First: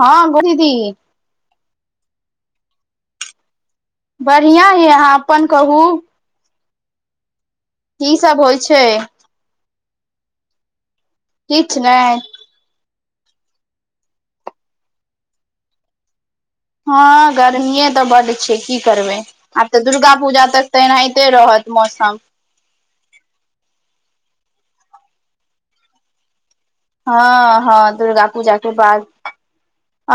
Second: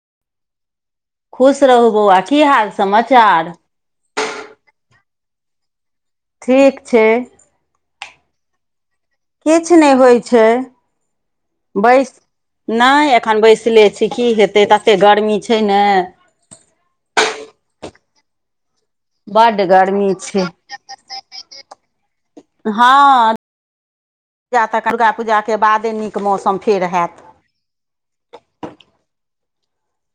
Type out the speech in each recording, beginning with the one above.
हँ गो दीदी खुश रहू बौआ की हाल समाचार बढ़ियाँ ये अहाँ अपन कहू ठीक छै की सब होइ छै किछु नहि होइ छै किछु बैस नहि नहि एखन बैसले छी की हेतै ततेक गरमी छै ने हँ गर्मीए तऽ बड्ड की करबै बड्ड आब तऽ गर्मी दुर्गा छै पूजा तक तऽ एनाहिते रहत मौसम हँ तऽ दुर्गा पूजा के बादे नीक मौसम फेर हेत हँ हँ दुर्गा पूजा के बाद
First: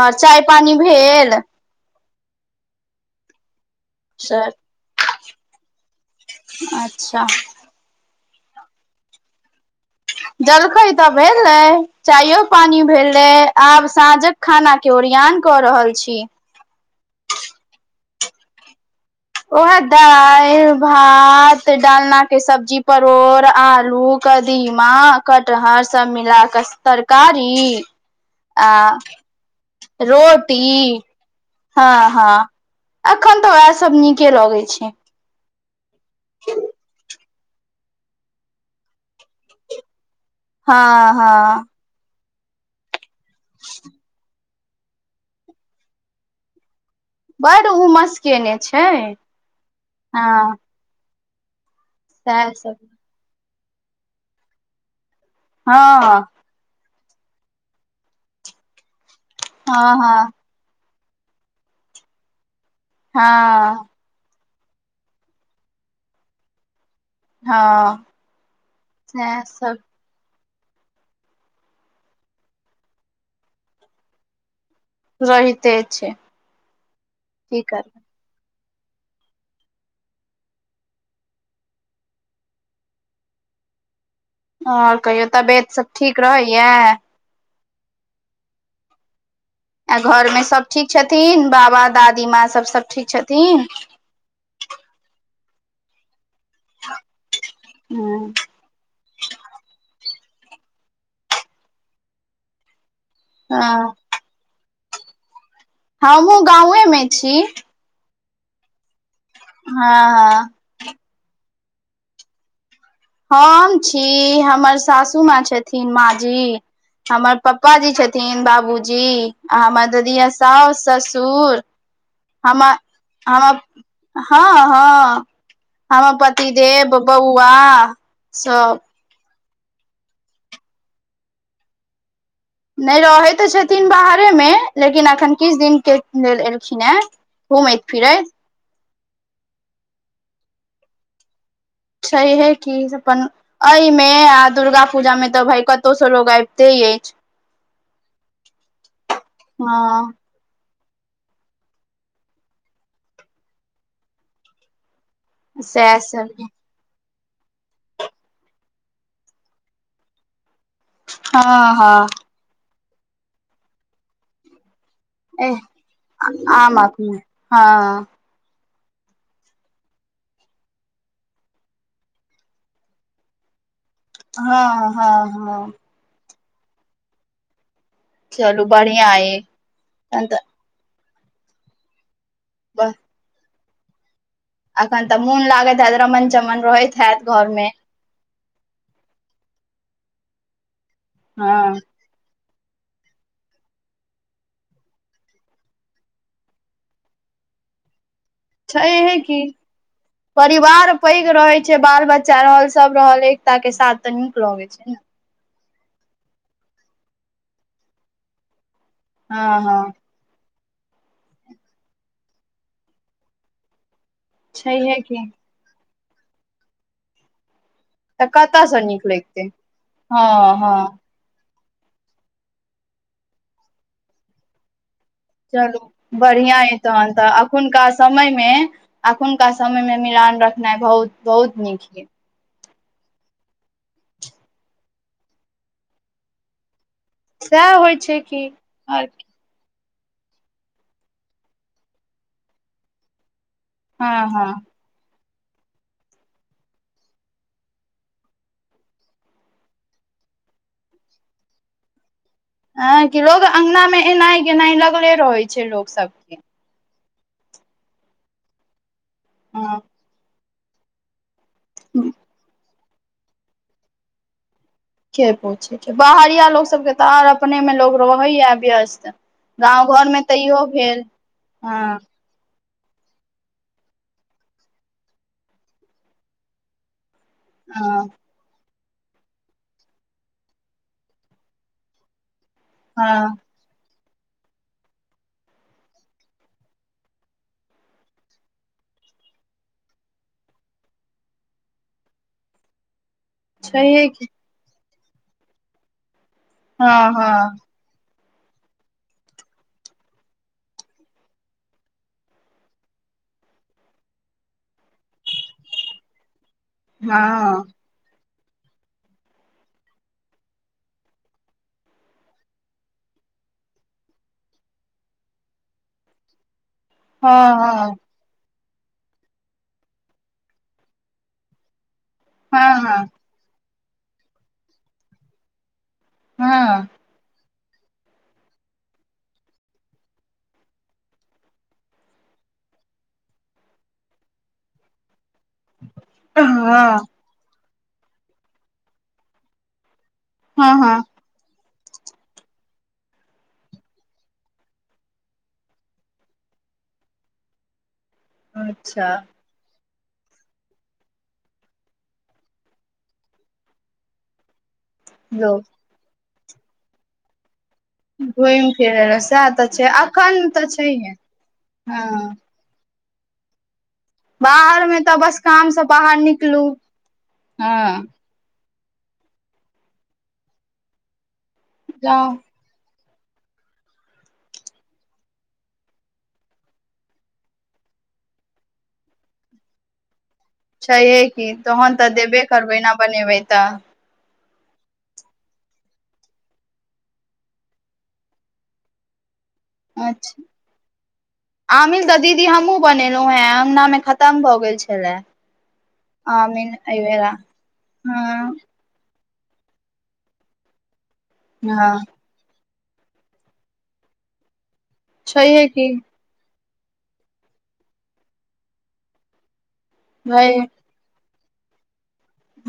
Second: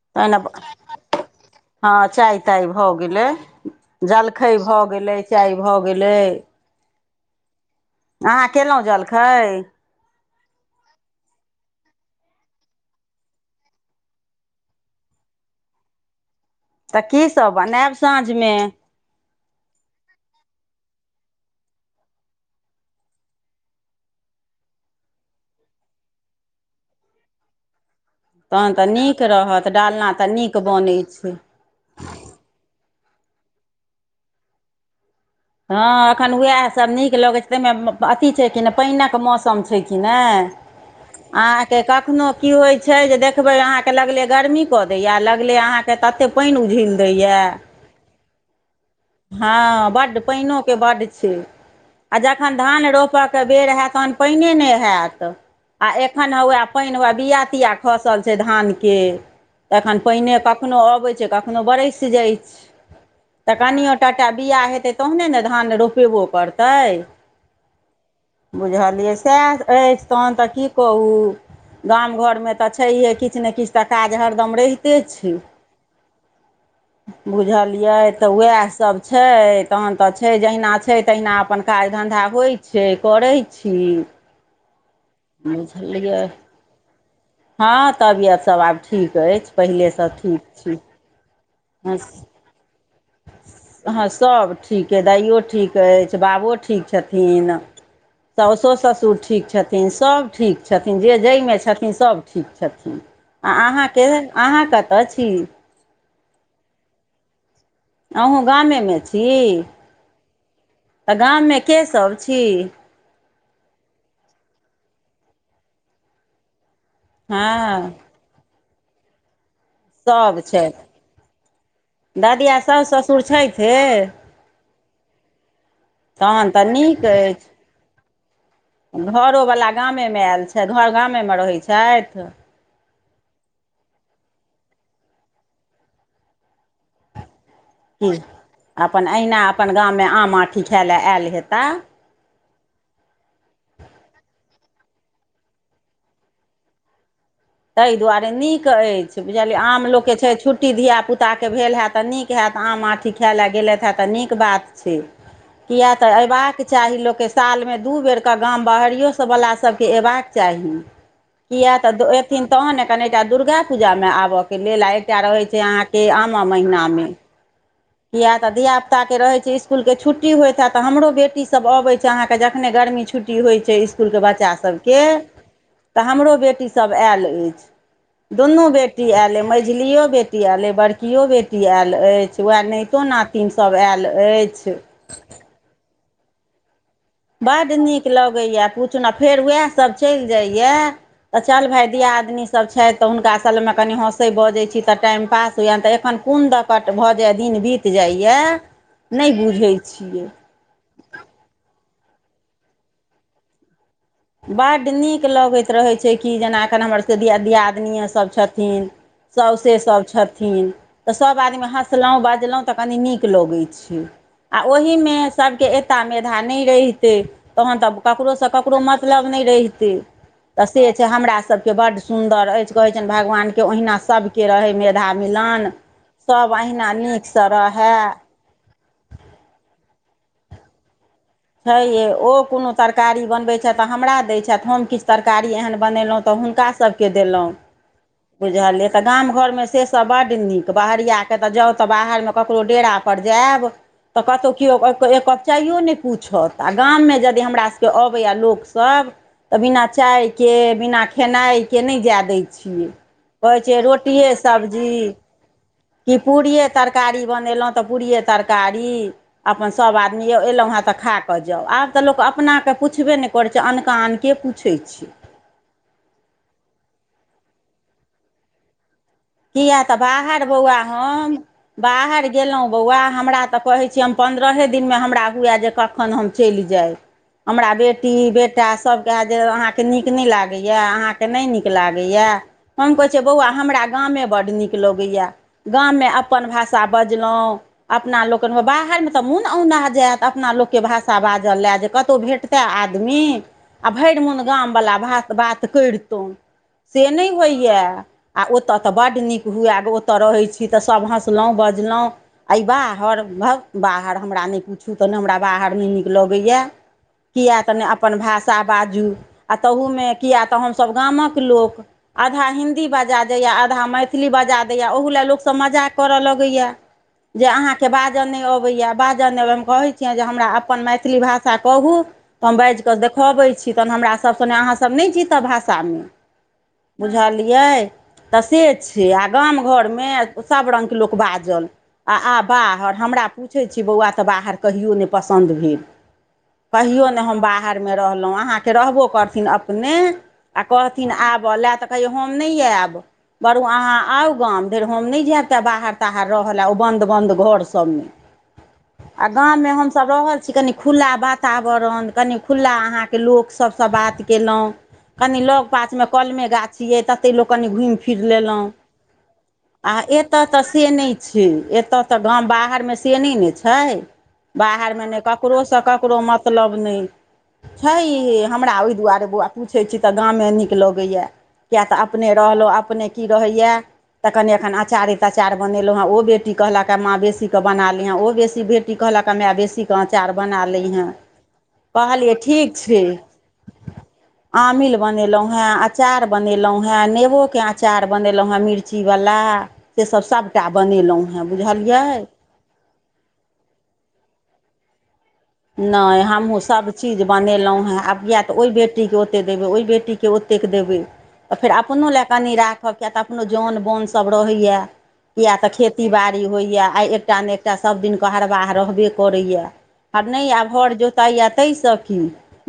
आओर चाय पानी भेल हँ चाह ताय भऽ गेलै जलखै अच्छा भऽ गेलै चाय भऽ गेलै अच्छा अहाँ केलहुँ जलखै जलखइ तऽ भेलै चाययो पानी भेलै आब साँझक खाना के ओरियान कऽ रहल छी तऽ कीसभ बनायब साँझमे वहे दालि भात डालना के सब्जी परोड़ आलू कदीमा कटहर सब मिला कऽ तरकारी आ तखन तऽ नीक रहत डालना तऽ नीक रोटी बनैत छै हँ हँ एखन तऽ वएह सब नीके लगे छै हँ एखन वएह सब नीक लगै छै ताहिमे अथी छै कि नहि पानिक मौसम छै कि नहि हँ हँ अहाँ के कखनो की होय छै जे देखबे अहाँ के लगले गर्मी क दे या लगले अहाँ के तते पानि उझल दए बड उमस केने छै हँ बड हँ बड्ड छै आ सएह जखन सब धान रोपयके बेर होयत तहन पानिए नहि होयत आ हँ एखन उएह पानि उएह बआ तिया खसल छै धानके हँ तखन हँ पानिए कखनोहु अबैत छै कखनोहु बरसि जाइत छै तऽ हँ कनिियओ टा बआ हेतै तहने ने धान रोपेबो करतै हँ बुझलियै सएह अछि तहन तऽ की कहू गाम घरमे तऽ छैहे किछु ने किछु तऽ काज हरदम रहि रहै त छै रहिते छै की बुझलिय करबै तऽ वह सब छै तहन तऽ छै जहिना छै तहिना अपन काज धन्धा होइ छै करै छी आओर कहियो तबियत सब ठीक बुझलियै रहैया हँ तबियत सब आब ठीक अछि आ पहिलेसँ घर मे सब छी ठीक छथिन बाबा हँ दादी माँ सब सब ठीक छथिन हँ सब ठीक अछि दाइयो ठीक अछि बाबो ठीक ठीक छथिन हँ साउसो सासूट ठीक छथिन छथिन सब ठीक छथिन जे जाहिमे छथिन सब ठीक छथिन आ हँ अहाँके अहाँ कतऽ छी हमहहुँ गाे मे छी अहूँ गामेमे छी हँ हँ तऽ गाममे केसभ छी हम छी हमर सासु माँ छथिन माँ जी हमर प्प हँ जी छथिन थिन बाबूजी आाँ म ददीिया साउ ससुर दादिया हमर साउ ससुर हमर छथिे हँ हँ हमर तहन तऽ पतिदव नीक अछि बौआ सब घरोवला गामेमे आयल छथि घर गामेमे रहैत छथि नहि रहै तऽ छथिन बाहरे मे लेकिन अखन किछु दिनक के लेल एलखिन हेँ घुमैत की फिरयत अपन अहिना अपन गाममे आम आँठी खाइ लए आयल हेताह छहे कि अपन एहिमे आ दुर्गा पूजा मे तऽ भााय कतहु स लोग आबिते अछि ताहि दुआरे नीक अछि बुझलियै आम हँ लोकके छै छुट रुट्टी धियाापुताके भेल हैत तऽ नीक होैतत आम आँठी खाय लए गेलथि हे तऽ नीक बात छै किया सएह तऽ सब अयबाक चाही लोककेँ सालमे दू बेरके गाम बाहरियोसँवला सभके अयबाक चाही किए हँ हँ तऽ एथिन तहन ने कनिटा दुर्गा पूजामे आबयके लेल आइ तए रहै एह छै अहाँके आम महिनामे हँ किया तऽ धिया पुता के रहै छै इसकुल के छुट्टी होइत हैत हमरो बेटी सब अबै छै अहाँके जखने गर्मी छु छुट्टी होइ छै इसकुलके बच्चा हँ सबके हँ हँ तऽ हमरो बेटीसब आयल अछि दुनू चलू बेटी बढ़िआँ आयल अइ मंझलिओ तहन तऽ बेटी आयल अइ बड़कियो बेटी आयल अछि वह बस नाइतो नातिन सब आयल अछि अखन त मन लागैत हैत रमन चमन रहैैत बड्ड नीक लगैए पूछूना आ फेर उएहसब चलि जाइए तऽ चल हँ भाय दियादिनी सभ छथि तऽ हुनकामे कनि हँसै बजै छी तऽ टाइम पास होइय तऽ एखन कोन दऽ कट भऽ जाइ दिन बीत जाइया छै हे कि परिवार पैघ रहे छै बाल बच्चा रहल सब रहल एकता के साथ तऽ नीक लगै छै बड्ड ने नीक लगैत रहै छै कि जेना एखन हमरसभ के दियादनिएसभ छथिन हँ सौसे हँ सब छथिन तऽ सब आदमी हँसलौं बजलौं तऽ कनी नीक लगैत छै आ छैहे ओहिमे की सबके ता मेधा नहि रहितै तहन तऽ ककरो से कतयसँ ककरो मत नीक मतलब नहि लगितै रहितै हँ तऽ हँ से छै हमरा सब के बड्ड सुंदर अछि कहै छनि भगवान के ओहिना सब के रहे मे चलू बढ़िया अए तहन तऽ नीकसँ एखुनका रहए समयमे अखुनका समय में मिलान रखनाइ बहुत बहुत छै नीक य यइ ओ कोनो तरकारी बनबै छथि तऽ हमरा दै छथि हम किछु तरकारी एहन बनेलहु तो हुनका स के देलौं सएह होइ छै कि बुझलिए आओर की। गाम घरमे से स सब बड्ड नीक बहरिया के तऽ जाउ तऽ बाहरमे ककरो डेरा पर जायब तऽ हँ हँ कतहु कियो एक कप चायो न पूछत आ गाममे यदि हमरासभके अबैय लोकसभ तऽ बिना चाय के बिना खेनाइ के नहि जाय दैत हँ कि लोग कहइछिय अंगना मे रोटियए एनाइ गेनाइ सब्जी लगले रहै छै लोक कि सबके पुरी तरकारी बनेलौं तऽ पूड़ियए तरकारी अपन हँ सभ आदमी एलौं हँ तऽ खाक कऽ जाउ आब तऽ लोक अपनाके पुछबे नइ करै छै अनका आनके के पूछै छै के पूछै छै बाहरिया लोक सबके तऽ आर अपने मे लोग रहैया व्यस्त किया गाँव तऽ घरमे बाहर इहो बौआ भेल हम हँ बाहर गेलौं बौआ हमरा तऽ कहै छी हम पन्द्रहे दिनमे हमरा हुए जे कखन हम चलि जाइ हमरा हँ बेटी बेटा सब कहे कि जे आहां के नीक नइ लागैय आहां के नइ नीक लागैय हम कहैछिए हँ बौआ हमरा गांमे बड्ड नीक लगैए गाममे अपन भाषा बजलौं अपना लोकनिमे बाहरमे तऽ मोन औना जायत अपना लोकके भाषा बाजय लए जे कतहु भेंट तऽ आदमी आ छैहे भरि कि मोन गामवला भात बात करितौं से हँ नहि हँ होइए आ ओतय तऽ बड नीक हुए ओतय रहै छी तऽ सभ हँसलौं बजलौं अइ बाहर भक बाहर हमरा नइ पुछू तऽ नइ हमरा बाहर नइ नीक लगैए कीया हँ त न अपन भाषा बाजू आ ताहूमे किए तऽ हमसब गामक लोक आधा हिन्दी बजात आधा मैथिली बजा दैय ओहुला लोकसब मजाक कऽर लगैय जे आहां के हँ बात बाजऽ नइ अबैए बाजऽ नै अबै हम कहै छियनि जे हमरा अपन मैथिली भाषा कहू त हँ बाज हँ कऽ हँ देखबै छी तहन हमरा सब कहैए अहाँ सब न नै जीतब भाषा तामे हँ बुझलियै तऽ से छै आ गाम घरमे सभ रङ्गके लोक बाजल आ आ बाहर हमरा पूछे छी बौआ ते बाहर कहियो ने पसंन्द भीड़ हँ हँ कहियो नहि हम बाहरमे रहलहुँ अहाँके रहबो करथिन अपने आ हँ हँ कहथिन आबह लए तऽ कहियौ हम नहि आयब बरू अहाँ आउ गाम फेर हम नहि जायब तऽ बाहर ताहर रहय लए ओ बन्द बन्द घरसभमे अच्छा गाममे हमस रहल छी कनि खुला वातावरण कनि खुला अहाँके लोक सबसँ बात केलहुँ कनि लोक लग पास मे कलमे गाछियै तते लोको कनी घुमि फिर लेलहुँ घुमि फिरै लए सएह तऽ छै आ अखन एतऽ तऽ से छैहे नहि छै एतय तऽ हँ ग बाहर में सेनी ने छै बाहर मे बाहरमे तऽ ने बस काम ककरोसँ से बाहर ककरो निकलू मतलब नहि छै हँ हमरा ओहि दुआरे बोवा पूछैत छी तऽ गामे नीक लगैए किएक तऽ जाउ अपने रहलहुँ अपने की रहैए तऽ कनि अखन अचारे त अचार बनेलो हें ओ बेटी कहलक माँ बेसी के बना लेहें ओ बेसी बे की कहल कमे आ बेसी अचार बना लिहेँ छैहे की तहन तऽ कहलियै देबे ठीक करबै ने छै बनेबै तऽ आमिल बनेलौहे अचार बनेलौहे नेबो के अचार बनेलौं हँ मिर्ची बला से सब अच्छा सभटा बनेलौं हँ बुझलियै एमकी हमहुँ बनेलौं हे अङ्गना मे खतम भऽ गेल छलाह नहि हमहुँ सभ चीज बनेलहुँ हेँ आब किया तऽ हँ ओहि बेेट बेटी के ओते देबै ओहि बेटी के ओतेक के देबै आ फेर हँ अपनो लए कनि राखब किया तऽ अपनो जौन बोन सभ रहैया किया छैहे तऽ की खेती बाड़ी होइया आइ एकटा ने एकटा सब दिन के हरबाह रहबे करैया आ नहि भय आब हर जोत ताया ताहिसँ की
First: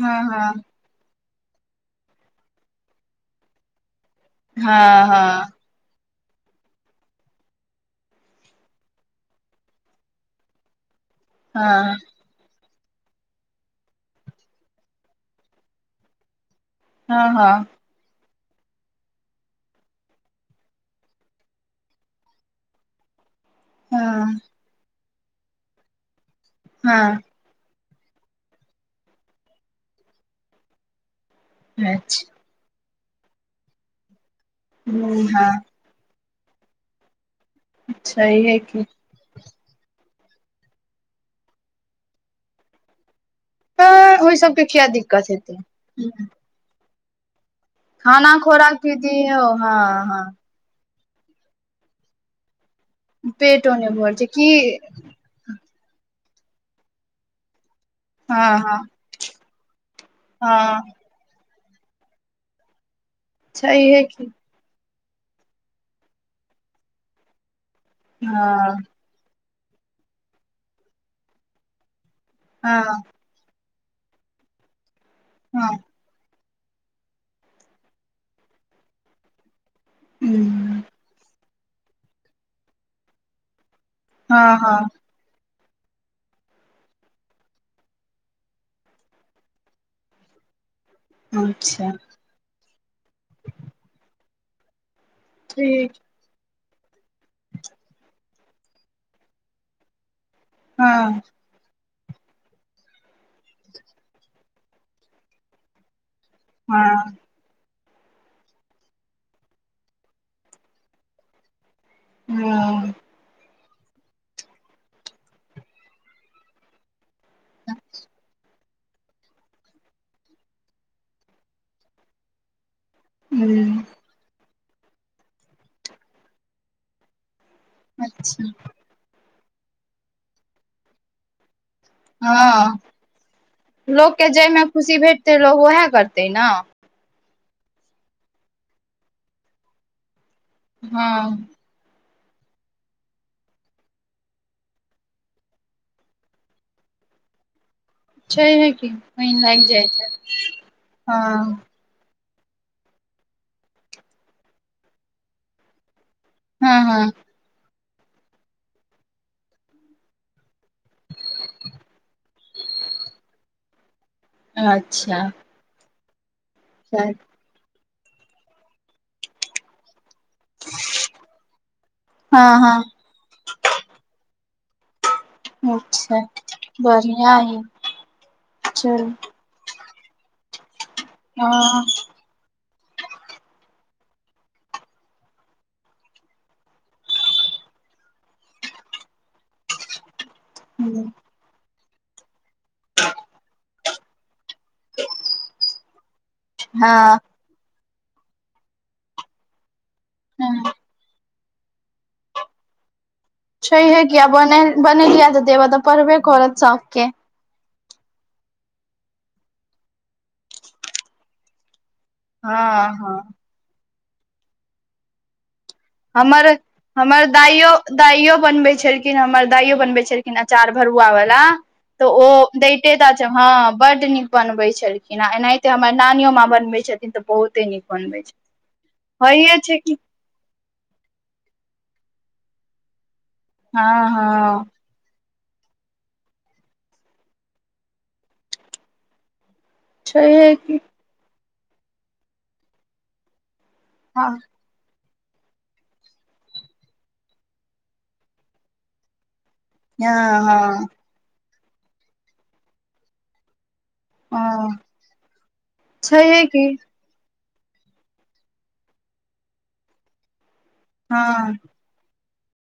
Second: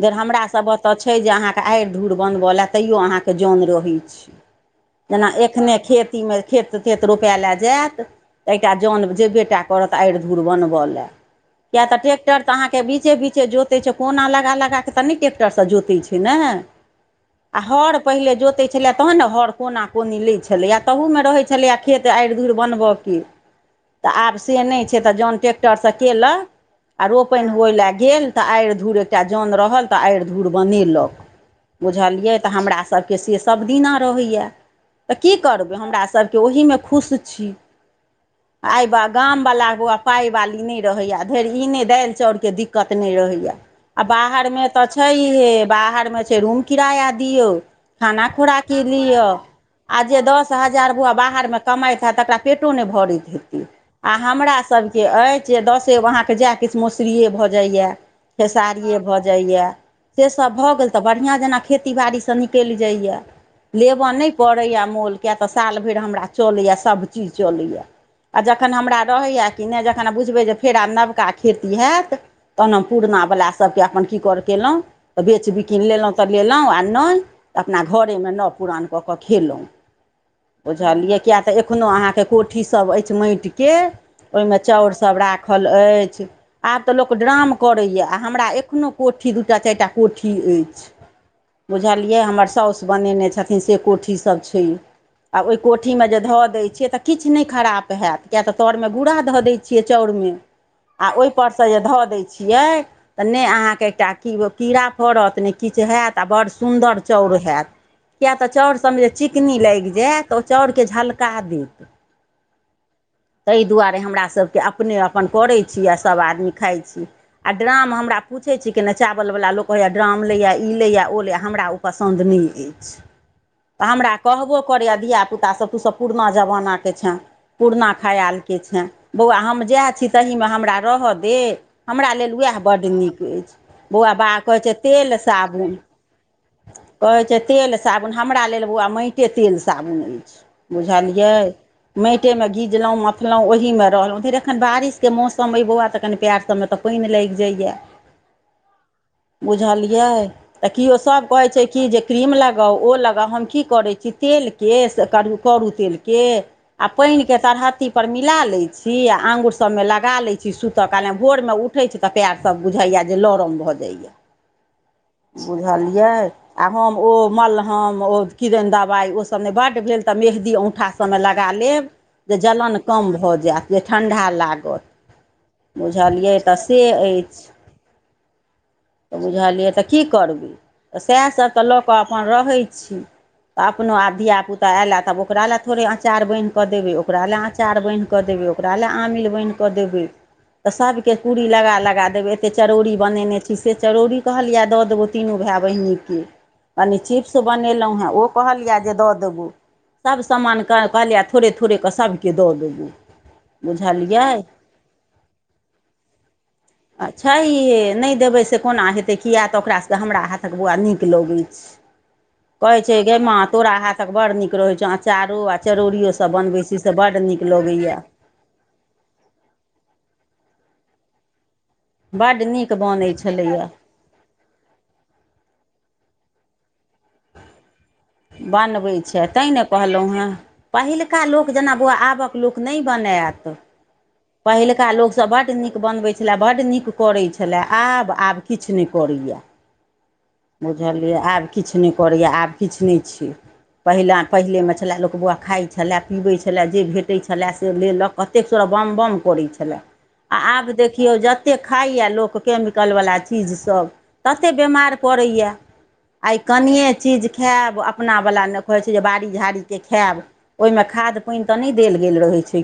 धेर हमर हँ सबहक तऽ छै जे अहाँके आड़ि धूर बनबऽ लए तैयो अहाँके जौन रहै छै हँ जेना हँ एखने खेतीमे खेत तेत रोपा लए जायत तऽ एकटा जन जे बेटा करत आड़ि धूर बनबय लए किएक तऽ हँ टेक ट्रैेक्टर तऽ अहाँके बिचे बीचे जोतैत छै कोना लगा लगा कऽ तनी टैेक्टरसँ जोतैत छै ने हँ आ हँ हर पहिले जोतै छलै तहन ने हर कोना कोनि लै छलैए तहुमे रहै छलै खेत आड़ि धुर बनबऽ की तऽ आब हँ से नहि छै तऽ जन ट्रैेक्टरसँ केल आ हँ रोपनि होय लए गेल तऽ आड़ि धूर एकटा जन रहल तऽ आड़ि धूर बनेलक अच्छा बुझलियै तऽ हमरासभके से सभ दिना रहैए तऽ की हँ करबै हमरास सबके ओहि मे खुश छी छैहे की आय बाग गामवला बौआ पाइ बाली नहि रहैय धरि ई नहि दालि चाउरके दिक्कत नहि रहैय आ तऽ ओहि सबके बाहरमे तऽ किया छै दिक्कत हे हेतै बाहरमे छै रूम किराया दियौ खाना खोराक खोराकी भी लिआ दियौ हँ जे हँ दस हजार बौआ बाहरमे कमाइत हए तकरा पेटो नै भरैत हैतै पेटो नहि भर आ छै की हमरा सब के अछि जे दसे अहाँकेँ जाए किछु मौसुरियए भऽ जाइए हँ हँ खेसारिए भऽ जाइए सेसभ भऽ हँ गेल तऽ बढ़ियां जेना खेती बाड़ीसँ निकलि जाइय छैहे लेबऽ की नय परैया या मोल किया त साल भरि हमरा चलया सब चीज चलया जखन हँ हमरा राहिया किने जखन आब बुझबै जे फेर आब नबका खेती हैत तहन हँ हम पूरना बाला सब सबके अपन की कर केलहुँ तऽ बेच हँ बिकिन लेलौ तऽ लेलौ आ नहि अपना घरेमे नओ पुरान कऽ कऽ खेलौ हूँ बुझलियै किएक तऽ एखनहु अहाँके कोठीसभ अछि माटिके हँ ओहिमे हँ चाउरसभ राखल अछि आब तऽ लोक ड्राम करैए आ हमरा एखनो कोठी दू टा चारि टा कोठी अछि अच्छा बुझलियै हमर सासु बनेने छथिन से कोठीसभ छै आ ओहि ठीक कोठी मे जे धऽ दैय छियै तऽ किछु नहि खराब हैत किएक तऽ तरमे गुड़ा धऽ दै छियै चाउरमे आ हँ ओहिपरसँ जे धऽ दै छियै तऽ नहि अहाँके एकटा की कीड़ा पड़त नहि किछु हैत आ बड़ सुन्दर हँ चाउर हैत किएक तऽ चाउर सभमे जे चिकनी लागि जायत तऽ ओ चाउरकेँ झलका देत हँ ताहि दुआरे हमरासभके अपने अपन करैत छी आ सभ आदमी खाइत छी आ ड्राम हमरा पूछै छी केने चावलवा ला लोक कहैये ड्राम लैए ई लैए ओ लैए हमरा ओ पसन्द नहि अछि ह तऽ हमरा कहबो करैए धियापुतासभ तूसभ पुरना जमानाके छेँ पुरना अच्छा खयालके छनि बौआ हम जएह छी तहीमे हमरा रहय दे हमरा लेल उएह हँ बड्ड नीक अछि बौआ बा लोकके बाक कहै जाहिमे छै खुशी तेल भेटतै लोक साबुन उएह करतै ने कहैत छै तेल साबुन हमरा लेल बौआ माटिे तेल साबुन अछि बुझलियै हँ माटे मे गीजलहुँ मपलहुँ ओहिमे रहलहुँ फेर एखन बारिशके मौसम समयबौआ तऽ कनि पएर सबमे तऽ पानि लागि जाइए छैहे की पानि लागि जाइत बुझलियै हैत। तऽ केओ सभ कहै हँ छै कि जे क्रीम लगाउ ओ लगाउ हम की करै छी तेलके से कर करू तेलके हँ आ पानि के तरहत्ती पर मिला लै छी आ आंगुर सबमे लाग लगा लैत छी सुतऽ क नहि भोरमे उठैत छी तऽ पएर सब बुझैया जे लरम भऽ जाइया अच्छा बुझलियै आ हम ओ मलह हम ओ किदेन दवाई ओ सभ नहिं बड्ड भेल त मेंहदी दी औङूठ सभमे लगा लेब जे हँ जलन हँ कम भऽ जायत जे ठंडा लागत अच्छा बुझलियै तऽ से बढ़िया अछि य चल तऽ बुझलियै तऽ की करबै तऽ सएह सभ तऽ लऽ हँ कऽ अपन रहै छी तऽ अपनो आब धियियाापुता एयलाए तब ओक ल थोड़े आचार बानहि कऽ देबै ओकरा लएार अचार बानहिऽ देबे ओकरा ले आमिल बानहि क कऽ देबै तऽ हँ सबके कुरी लगा लगा देबै एत्ते चरोरी बने छी कनि चेरोउरी कहलिय द देबोएय तिनों भाई बहन के कनि चिप्स बनहु हन ओ कहलिए दऽ देबो सभ सबान हँ कें थोड़े थोड़े क सभके दऽ देबू छै हे किया बन बनेलियिया तऽ देव तऽ परबे करत सब छै नहि देबै से कोना हेतै किए तऽ ओकरासँ हमरा हाथक बौआ नीक लगै छै हँ कहै छै गे हँ माँ तोरा हाथक बड़ नीक रहे छौ अचारो आर हमर हमर दाइयो लगैए दाइयो बनबे छल लेकिन हमर दाइयो बनबे छलखिन अचार भरुआ वाला तऽ ओ बड्ड नीक दैते त बनै छै हँ छलैए बड नीक बनबे छलखिन आ एनाहिते हमर नानियो माँ बनबे छथिन तऽ बहुते नीक बनबै छै बनबैत छै तैँ होइये ने छै कि कहलहुँ हेँ पहिलका लोक जेना बौआ आबक लोक नहि बनायत हँ हँ पहिलका लोक सभ बड्ड नीक बनबै छलए बड्ड नीक करै छलए आब आब किछु नहि करैया छैहे कि बुझलियै आब किछु नहि करैए आब किछु नहि छिय पहिला हँ पहिले मे छला लोक बौआ खाइत छलै पीबै छलै जे भेटै छलै से लेलक कतेक सरा बाम बम करै छलाह आ हँ आब हँ देखियौ जतेक खाइए लोक कमिकलवला चीजसभ तते हँ बीमार पड़ैया आइ छैहे की कनिे चीज खायब अपना वाल कहै छै जे बाड़ी झाड़ी के खायब ओहिमे खाद पानि हँ तऽ नहि देल गेल रहै छै